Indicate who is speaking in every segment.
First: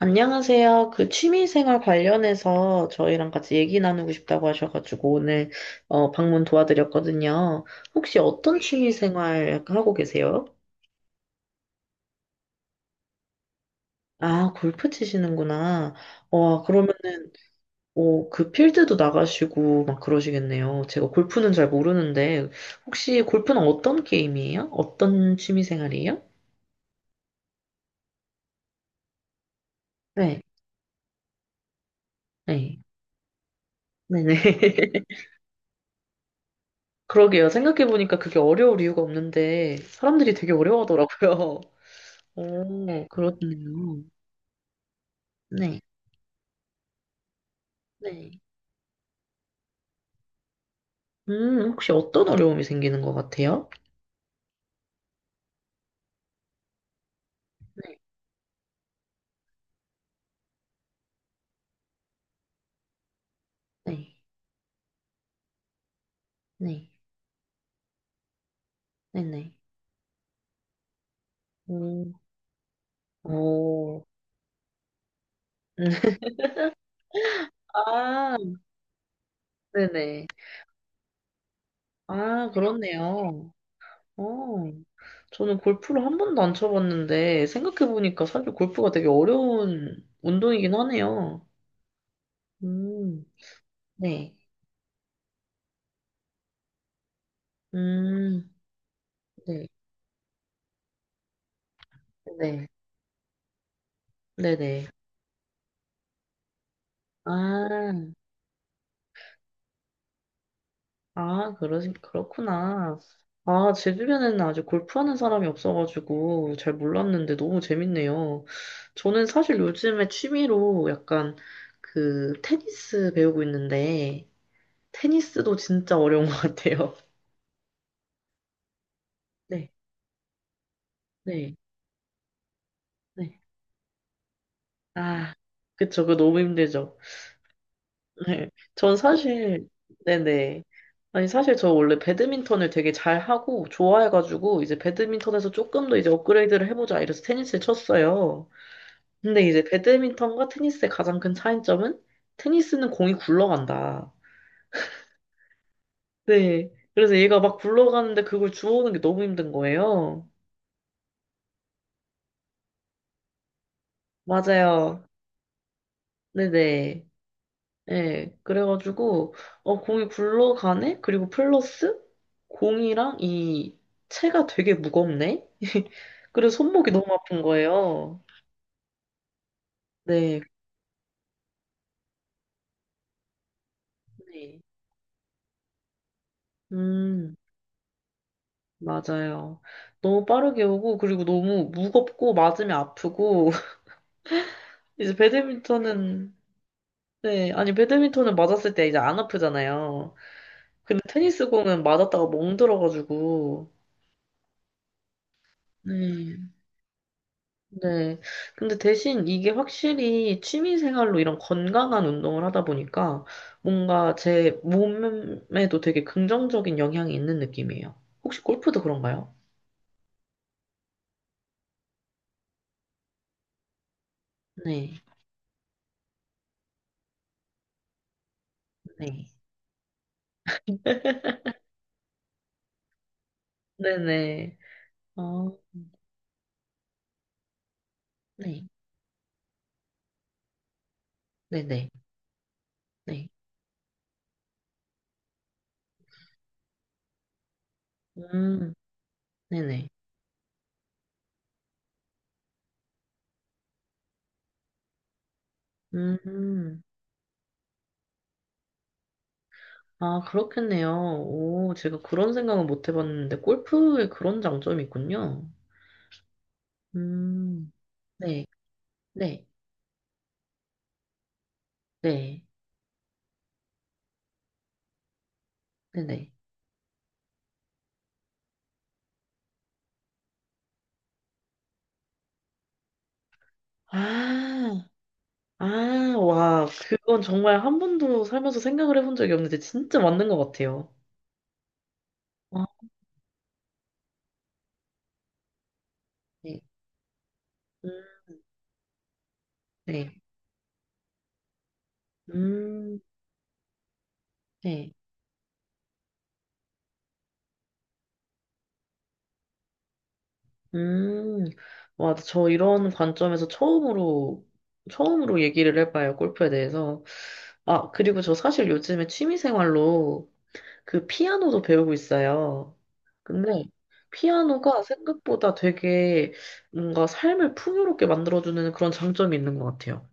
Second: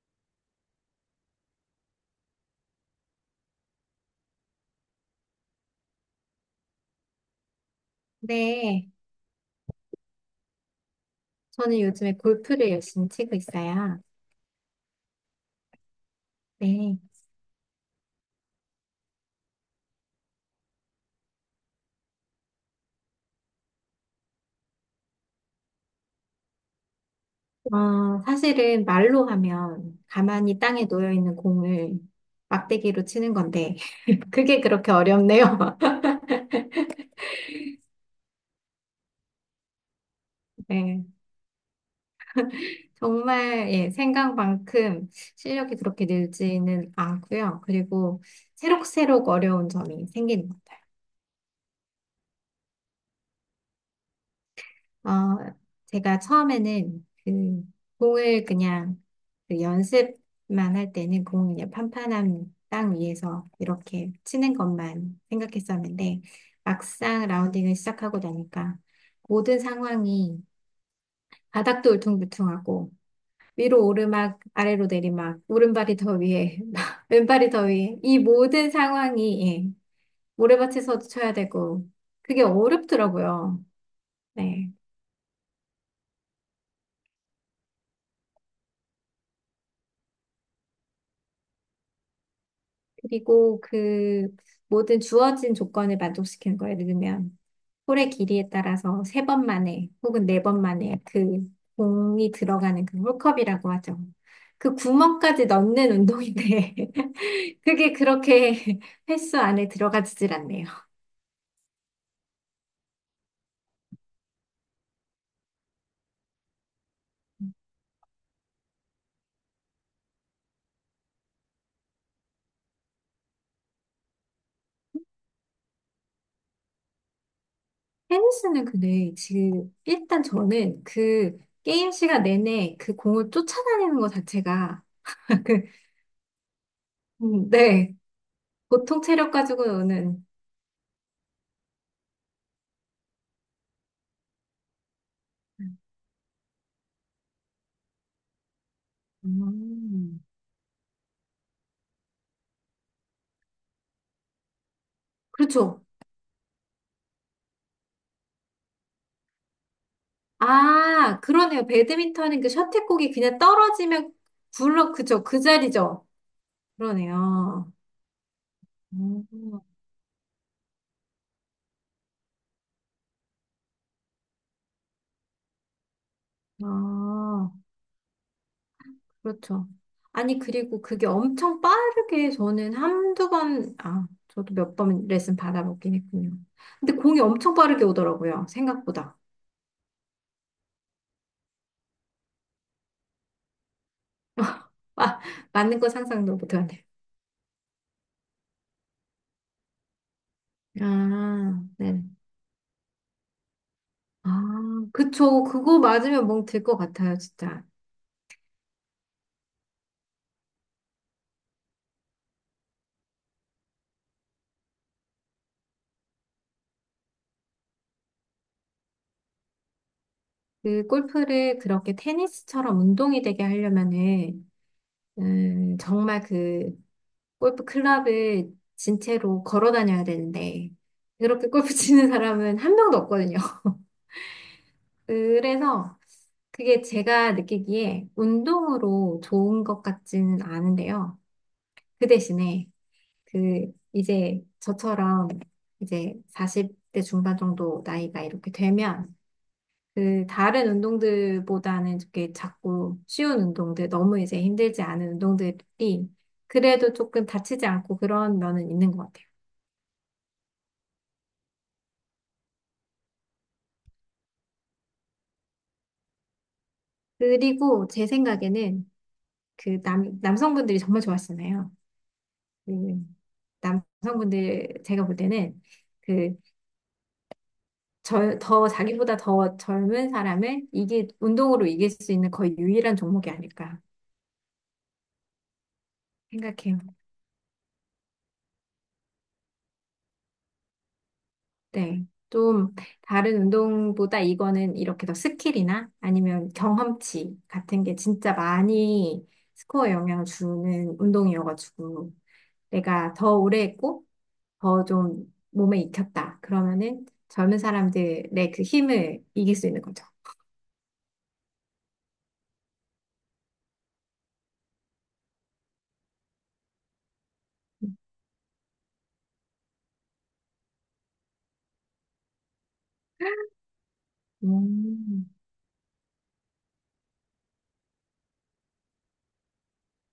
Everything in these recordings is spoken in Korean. Speaker 1: 안녕하세요. 그 취미생활 관련해서 저희랑 같이 얘기 나누고 싶다고 하셔가지고 오늘 방문 도와드렸거든요. 혹시 어떤
Speaker 2: 네,
Speaker 1: 취미생활 하고 계세요?
Speaker 2: 저는 요즘에 골프를 열심히 치고 있어요.
Speaker 1: 아, 골프 치시는구나. 와,
Speaker 2: 네,
Speaker 1: 그러면은 그 필드도 나가시고 막 그러시겠네요. 제가 골프는 잘 모르는데 혹시 골프는 어떤 게임이에요? 어떤 취미생활이에요?
Speaker 2: 사실은 말로 하면
Speaker 1: 네,
Speaker 2: 가만히 땅에 놓여 있는 공을
Speaker 1: 네,
Speaker 2: 막대기로 치는 건데,
Speaker 1: 네네.
Speaker 2: 그게 그렇게 어렵네요.
Speaker 1: 그러게요. 생각해보니까 그게 어려울 이유가 없는데 사람들이 되게
Speaker 2: 네,
Speaker 1: 어려워하더라고요. 오,
Speaker 2: 정말, 예,
Speaker 1: 그렇네요.
Speaker 2: 생각만큼 실력이
Speaker 1: 네,
Speaker 2: 그렇게 늘지는 않고요. 그리고
Speaker 1: 네.
Speaker 2: 새록새록 어려운 점이 생기는 것 같아요.
Speaker 1: 혹시 어떤 어려움이 생기는 것 같아요?
Speaker 2: 어, 제가 처음에는 그
Speaker 1: 네,
Speaker 2: 공을 그냥 그 연습만 할 때는 공을 그냥 판판한 땅 위에서 이렇게
Speaker 1: 네,
Speaker 2: 치는 것만 생각했었는데
Speaker 1: 네,
Speaker 2: 막상 라운딩을 시작하고 나니까
Speaker 1: 네네.
Speaker 2: 모든 상황이 바닥도
Speaker 1: 음,
Speaker 2: 울퉁불퉁하고 위로
Speaker 1: 오,
Speaker 2: 오르막 아래로 내리막 오른발이 더 위에 왼발이 더 위에 이
Speaker 1: 아,
Speaker 2: 모든 상황이 예,
Speaker 1: 네네.
Speaker 2: 모래밭에서도 쳐야 되고 그게
Speaker 1: 아, 그렇네요.
Speaker 2: 어렵더라고요. 네.
Speaker 1: 어, 저는 골프를 한 번도 안 쳐봤는데, 생각해보니까 사실 골프가 되게 어려운 운동이긴 하네요. 음,
Speaker 2: 그리고 그
Speaker 1: 네,
Speaker 2: 모든 주어진 조건을 만족시키는 거예요. 예를 들면 홀의 길이에
Speaker 1: 음,
Speaker 2: 따라서 세 번
Speaker 1: 네,
Speaker 2: 만에 혹은 네 번 만에 그 공이
Speaker 1: 네,
Speaker 2: 들어가는 그 홀컵이라고 하죠. 그
Speaker 1: 네네.
Speaker 2: 구멍까지 넣는 운동인데
Speaker 1: 아,
Speaker 2: 그게 그렇게 횟수 안에 들어가지질 않네요.
Speaker 1: 아, 그렇구나. 아, 제 주변에는 아직 골프하는 사람이 없어가지고 잘 몰랐는데 너무 재밌네요. 저는 사실 요즘에 취미로 약간 그 테니스 배우고 있는데, 테니스도 진짜 어려운 것 같아요.
Speaker 2: 테니스는 근데
Speaker 1: 네,
Speaker 2: 지금 일단 저는 그
Speaker 1: 네,
Speaker 2: 게임 시간 내내 그 공을
Speaker 1: 네.
Speaker 2: 쫓아다니는 것 자체가
Speaker 1: 아,
Speaker 2: 그,
Speaker 1: 그쵸. 그거 너무 힘들죠.
Speaker 2: 네.
Speaker 1: 네. 전
Speaker 2: 보통 체력
Speaker 1: 사실,
Speaker 2: 가지고는
Speaker 1: 네네. 아니, 사실 저 원래 배드민턴을 되게 잘하고 좋아해가지고, 이제 배드민턴에서 조금 더 이제 업그레이드를 해보자 이래서 테니스를 쳤어요. 근데 이제
Speaker 2: 음,
Speaker 1: 배드민턴과 테니스의 가장 큰 차이점은 테니스는 공이 굴러간다.
Speaker 2: 그렇죠.
Speaker 1: 네. 그래서 얘가 막 굴러가는데 그걸 주워오는 게 너무 힘든 거예요.
Speaker 2: 아, 그러네요. 배드민턴은 그 셔틀콕이 그냥 떨어지면
Speaker 1: 맞아요.
Speaker 2: 그죠? 그 자리죠?
Speaker 1: 네네.
Speaker 2: 그러네요.
Speaker 1: 네.
Speaker 2: 음,
Speaker 1: 그래가지고, 어, 공이 굴러가네? 그리고 플러스 공이랑 이 채가 되게 무겁네? 그래서 손목이 너무 아픈
Speaker 2: 아,
Speaker 1: 거예요.
Speaker 2: 그렇죠. 아니,
Speaker 1: 네.
Speaker 2: 그리고 그게 엄청 빠르게 저는 한두 번, 아, 저도
Speaker 1: 네.
Speaker 2: 몇 번 레슨 받아보긴 했군요. 근데 공이
Speaker 1: 음,
Speaker 2: 엄청 빠르게 오더라고요. 생각보다.
Speaker 1: 맞아요. 너무 빠르게 오고, 그리고 너무 무겁고, 맞으면 아프고, 이제
Speaker 2: 아, 맞는 거
Speaker 1: 배드민턴은,
Speaker 2: 상상도 못하네요.
Speaker 1: 네, 아니, 배드민턴은 맞았을 때 이제 안 아프잖아요. 근데 테니스
Speaker 2: 아,
Speaker 1: 공은
Speaker 2: 네.
Speaker 1: 맞았다가 멍들어가지고,
Speaker 2: 아, 그쵸. 그거 맞으면
Speaker 1: 네,
Speaker 2: 멍 들 것 같아요, 진짜.
Speaker 1: 네. 근데 대신 이게 확실히 취미 생활로 이런 건강한 운동을 하다 보니까 뭔가 제 몸에도 되게 긍정적인 영향이 있는 느낌이에요. 혹시 골프도 그런가요?
Speaker 2: 그 골프를 그렇게 테니스처럼 운동이 되게 하려면은
Speaker 1: 네,
Speaker 2: 정말 그 골프 클럽을
Speaker 1: 네.
Speaker 2: 진채로 걸어 다녀야 되는데 그렇게 골프 치는 사람은 한 명도 없거든요.
Speaker 1: 네네. 어,
Speaker 2: 그래서 그게 제가 느끼기에
Speaker 1: 네.
Speaker 2: 운동으로 좋은 것 같지는 않은데요.
Speaker 1: 네네.
Speaker 2: 그 대신에
Speaker 1: 네.
Speaker 2: 그 이제 저처럼 이제 40대 중반 정도 나이가 이렇게
Speaker 1: 음,
Speaker 2: 되면
Speaker 1: 네네.
Speaker 2: 그 다른 운동들보다는 이렇게 작고 쉬운 운동들, 너무 이제 힘들지 않은 운동들이
Speaker 1: 음.
Speaker 2: 그래도 조금 다치지 않고 그런 면은 있는 것 같아요.
Speaker 1: 아, 그렇겠네요. 오, 제가 그런 생각은 못 해봤는데, 골프에 그런 장점이 있군요. 음,
Speaker 2: 그리고 제
Speaker 1: 네,
Speaker 2: 생각에는
Speaker 1: 네,
Speaker 2: 그 남성분들이 정말 좋아하시잖아요.
Speaker 1: 네,
Speaker 2: 그 남성분들 제가 볼 때는
Speaker 1: 네네.
Speaker 2: 그 더 자기보다 더 젊은 사람을 이게 운동으로 이길 수 있는 거의 유일한 종목이 아닐까
Speaker 1: 아, 아, 와,
Speaker 2: 생각해요.
Speaker 1: 그건 정말 한 번도 살면서 생각을 해본 적이 없는데, 진짜 맞는 것 같아요.
Speaker 2: 네.
Speaker 1: 아,
Speaker 2: 좀 다른 운동보다 이거는 이렇게 더 스킬이나 아니면
Speaker 1: 네,
Speaker 2: 경험치 같은
Speaker 1: 음,
Speaker 2: 게 진짜 많이 스코어에
Speaker 1: 네,
Speaker 2: 영향을 주는 운동이어가지고
Speaker 1: 음,
Speaker 2: 내가 더 오래 했고 더
Speaker 1: 네,
Speaker 2: 좀 몸에 익혔다. 그러면은 젊은 사람들의 그 힘을 이길 수 있는 거죠.
Speaker 1: 음. 와, 처음으로 얘기를 해봐요, 골프에 대해서. 아, 그리고 저 사실 요즘에 취미생활로 그 피아노도 배우고 있어요. 근데 피아노가
Speaker 2: 음.
Speaker 1: 생각보다 되게 뭔가 삶을 풍요롭게 만들어주는 그런 장점이 있는 것 같아요.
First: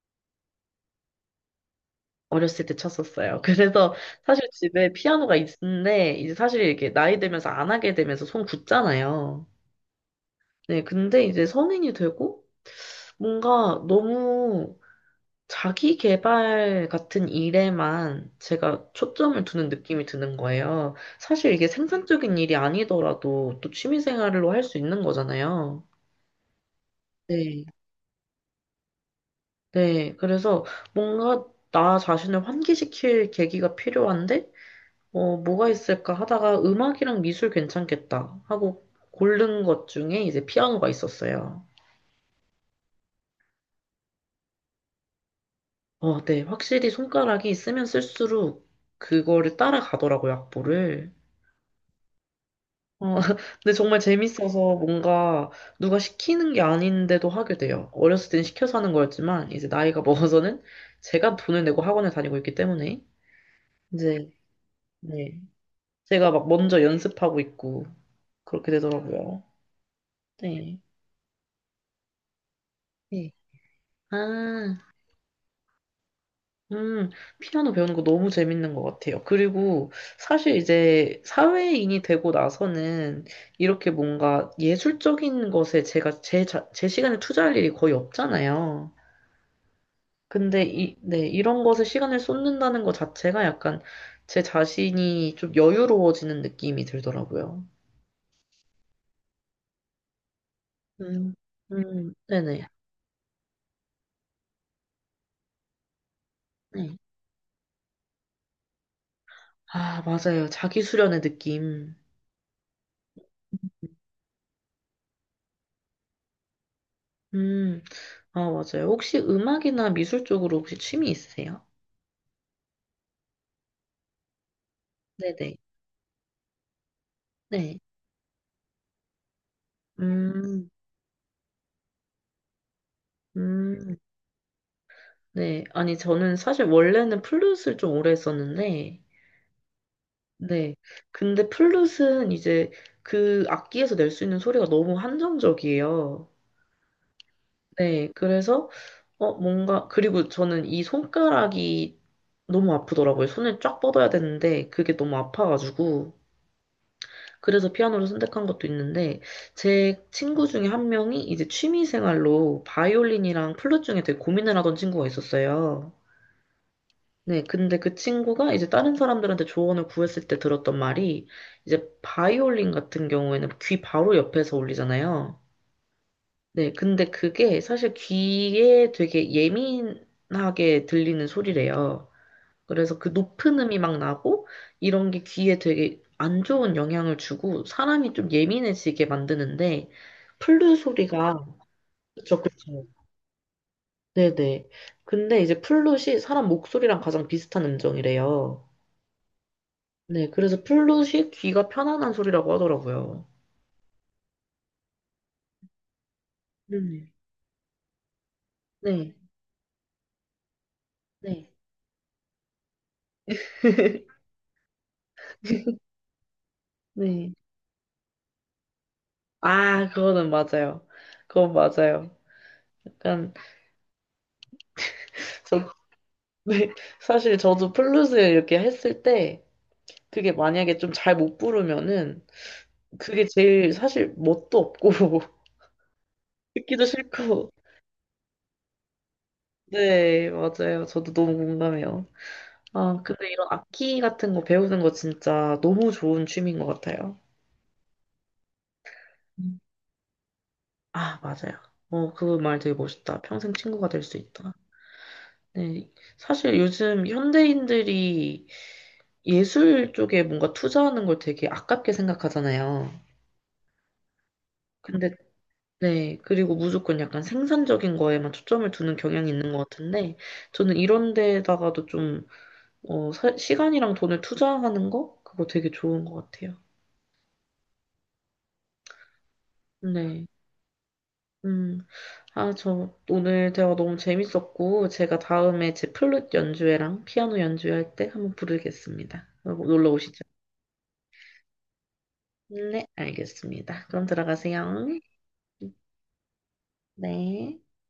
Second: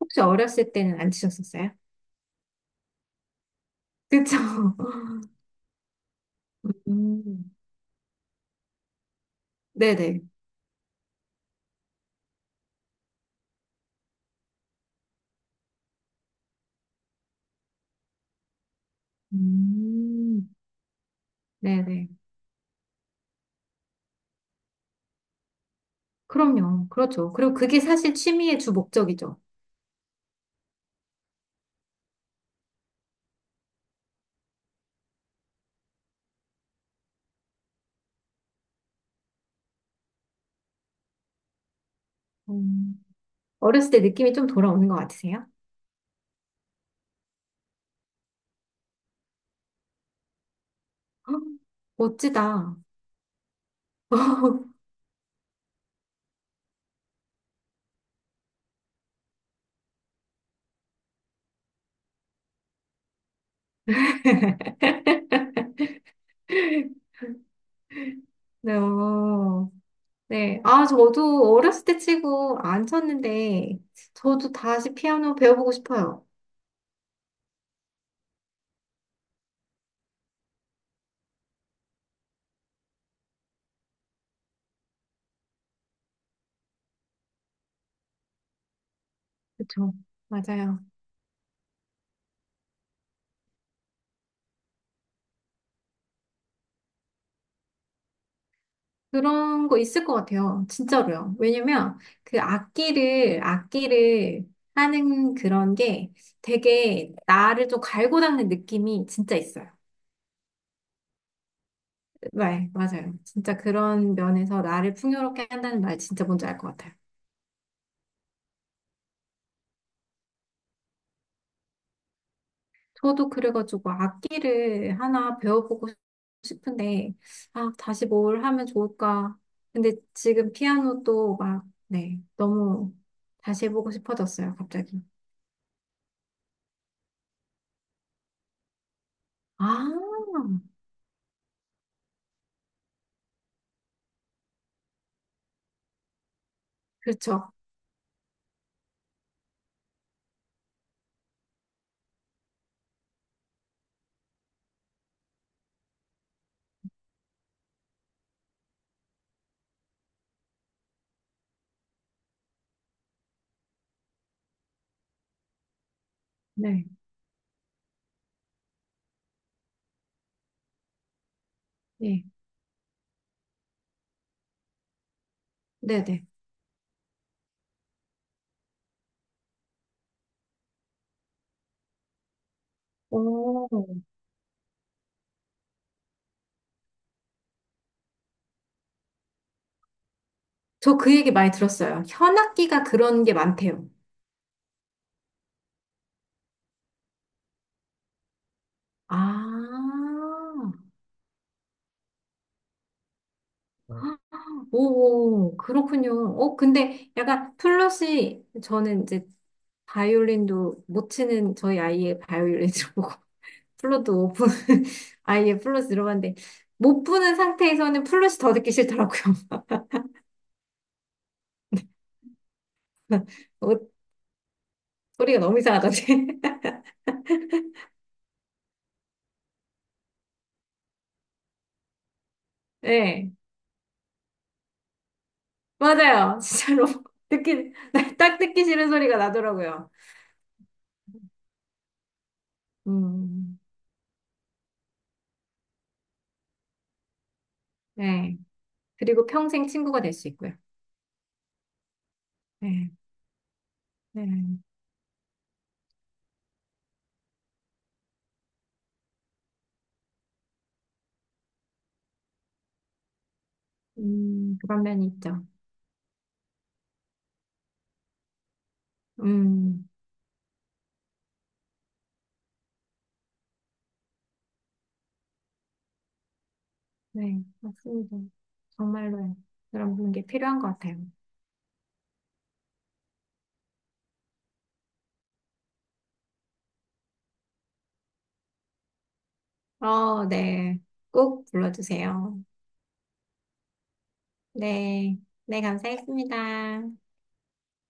Speaker 2: 혹시 어렸을 때는 안 치셨었어요?
Speaker 1: 어렸을 때 쳤었어요. 그래서
Speaker 2: 그쵸?
Speaker 1: 사실 집에 피아노가 있는데 이제 사실 이게 렇 나이 들면서
Speaker 2: 음.
Speaker 1: 안 하게 되면서 손 굳잖아요.
Speaker 2: 네네.
Speaker 1: 네, 근데 이제 성인이 되고 뭔가 너무 자기 개발 같은 일에만 제가 초점을 두는 느낌이 드는
Speaker 2: 음.
Speaker 1: 거예요. 사실 이게
Speaker 2: 네네.
Speaker 1: 생산적인 일이 아니더라도 또 취미 생활로 할 수 있는 거잖아요.
Speaker 2: 그럼요. 그렇죠. 그리고
Speaker 1: 네.
Speaker 2: 그게 사실 취미의 주 목적이죠.
Speaker 1: 네. 그래서 뭔가 나 자신을 환기시킬 계기가 필요한데, 뭐가 있을까 하다가 음악이랑 미술 괜찮겠다 하고 고른 것 중에 이제 피아노가 있었어요.
Speaker 2: 음, 어렸을 때 느낌이 좀 돌아오는 것 같으세요?
Speaker 1: 어, 네. 확실히 손가락이 쓰면 쓸수록 그거를 따라가더라고요, 악보를.
Speaker 2: 헉, 멋지다.
Speaker 1: 어, 근데 정말 재밌어서 뭔가 누가 시키는 게 아닌데도 하게 돼요. 어렸을 땐 시켜서 하는 거였지만, 이제 나이가 먹어서는 제가 돈을 내고 학원을 다니고 있기 때문에, 이제, 네. 제가 막 먼저 연습하고 있고, 그렇게
Speaker 2: 네.
Speaker 1: 되더라고요.
Speaker 2: 어, 네.
Speaker 1: 네.
Speaker 2: 아, 저도 어렸을 때 치고 안
Speaker 1: 네.
Speaker 2: 쳤는데, 저도
Speaker 1: 아,
Speaker 2: 다시 피아노 배워보고 싶어요.
Speaker 1: 음, 피아노 배우는 거 너무 재밌는 것 같아요. 그리고 사실 이제 사회인이 되고 나서는 이렇게 뭔가 예술적인 것에 제 시간에 투자할 일이 거의 없잖아요.
Speaker 2: 그렇죠.
Speaker 1: 근데
Speaker 2: 맞아요.
Speaker 1: 이, 네, 이런 것에 시간을 쏟는다는 것 자체가 약간 제 자신이 좀 여유로워지는 느낌이 들더라고요.
Speaker 2: 그런 거 있을 것 같아요.
Speaker 1: 음,
Speaker 2: 진짜로요. 왜냐면 그
Speaker 1: 네네.
Speaker 2: 악기를 하는 그런 게
Speaker 1: 네.
Speaker 2: 되게 나를 좀 갈고 닦는 느낌이 진짜 있어요.
Speaker 1: 아, 맞아요. 자기 수련의 느낌.
Speaker 2: 네, 맞아요. 진짜 그런 면에서 나를 풍요롭게 한다는 말 진짜 뭔지 알 것 같아요.
Speaker 1: 음, 아, 맞아요. 혹시 음악이나 미술 쪽으로 혹시 취미 있으세요?
Speaker 2: 저도 그래가지고 악기를 하나
Speaker 1: 네네.
Speaker 2: 배워보고 싶은데, 아,
Speaker 1: 네.
Speaker 2: 다시 뭘 하면 좋을까. 근데 지금
Speaker 1: 음,
Speaker 2: 피아노도 막, 네, 너무 다시 해보고
Speaker 1: 음,
Speaker 2: 싶어졌어요, 갑자기.
Speaker 1: 네. 아니, 저는 사실 원래는 플룻을 좀 오래 했었는데,
Speaker 2: 아,
Speaker 1: 네. 근데 플룻은 이제 그 악기에서 낼 수 있는 소리가 너무 한정적이에요.
Speaker 2: 그렇죠.
Speaker 1: 네, 그리고 저는 이 손가락이 너무 아프더라고요. 손을 쫙 뻗어야 되는데, 그게 너무 아파가지고. 그래서 피아노를 선택한 것도 있는데, 제 친구 중에 한 명이 이제 취미 생활로 바이올린이랑 플룻 중에 되게 고민을 하던 친구가 있었어요.
Speaker 2: 네,
Speaker 1: 네, 근데 그 친구가 이제 다른 사람들한테 조언을 구했을 때 들었던 말이, 이제
Speaker 2: 네,
Speaker 1: 바이올린 같은 경우에는 귀 바로 옆에서 울리잖아요.
Speaker 2: 네네.
Speaker 1: 네, 근데 그게 사실 귀에 되게 예민하게 들리는 소리래요. 그래서 그 높은
Speaker 2: 오,
Speaker 1: 음이 막 나고 이런 게 귀에 되게 안 좋은 영향을 주고 사람이 좀 예민해지게 만드는데 플룻
Speaker 2: 저 그 얘기
Speaker 1: 소리가
Speaker 2: 많이 들었어요.
Speaker 1: 그쵸,
Speaker 2: 현악기가
Speaker 1: 그쵸.
Speaker 2: 그런 게 많대요.
Speaker 1: 네네. 근데 이제 플룻이 사람 목소리랑 가장 비슷한 음정이래요. 네, 그래서
Speaker 2: 아,
Speaker 1: 플룻이 귀가 편안한 소리라고 하더라고요.
Speaker 2: 아, 오, 그렇군요. 근데
Speaker 1: 음,
Speaker 2: 약간 플러시, 저는
Speaker 1: 네.
Speaker 2: 이제 바이올린도 못
Speaker 1: 네.
Speaker 2: 치는 저희 아이의 바이올린 보고 플러도 못 부는 아이의 플러스 들어봤는데 못
Speaker 1: 네.
Speaker 2: 부는 상태에서는 플러시 더 듣기 싫더라고요.
Speaker 1: 아, 그거는 맞아요. 그건 맞아요. 약간
Speaker 2: 어, 소리가 너무
Speaker 1: 그래서
Speaker 2: 이상하던데.
Speaker 1: 왜- 사실 저도 플루스 이렇게 했을 때 그게 만약에 좀 잘 못 부르면은 그게
Speaker 2: 네,
Speaker 1: 제일 사실 멋도 없고
Speaker 2: 맞아요.
Speaker 1: 듣기도
Speaker 2: 진짜로
Speaker 1: 싫고.
Speaker 2: 듣기 딱 듣기 싫은 소리가 나더라고요.
Speaker 1: 네, 맞아요. 저도 너무 공감해요. 아, 근데 이런
Speaker 2: 음,
Speaker 1: 악기 같은 거 배우는 거 진짜 너무 좋은 취미인 것 같아요.
Speaker 2: 네. 그리고
Speaker 1: 음.
Speaker 2: 평생 친구가 될 수 있고요.
Speaker 1: 아, 맞아요. 어, 그 말 되게
Speaker 2: 네,
Speaker 1: 멋있다. 평생 친구가 될 수 있다.
Speaker 2: 네.
Speaker 1: 네. 사실 요즘 현대인들이 예술 쪽에 뭔가 투자하는 걸 되게 아깝게 생각하잖아요.
Speaker 2: 그런 면이
Speaker 1: 근데
Speaker 2: 있죠.
Speaker 1: 네, 그리고 무조건 약간 생산적인 거에만 초점을 두는 경향이 있는 것
Speaker 2: 음.
Speaker 1: 같은데, 저는 이런 데다가도 좀, 시간이랑 돈을 투자하는 거? 그거 되게 좋은 것 같아요.
Speaker 2: 네, 맞습니다. 정말로 그런 분께
Speaker 1: 네.
Speaker 2: 필요한 것 같아요.
Speaker 1: 음, 아, 저 오늘 대화 너무 재밌었고, 제가 다음에 제 플룻 연주회랑 피아노 연주회 할 때 한번 부르겠습니다. 놀러 오시죠.
Speaker 2: 어, 네. 꼭 불러주세요.
Speaker 1: 네, 알겠습니다. 그럼 들어가세요.
Speaker 2: 네. 네, 감사했습니다.
Speaker 1: 네.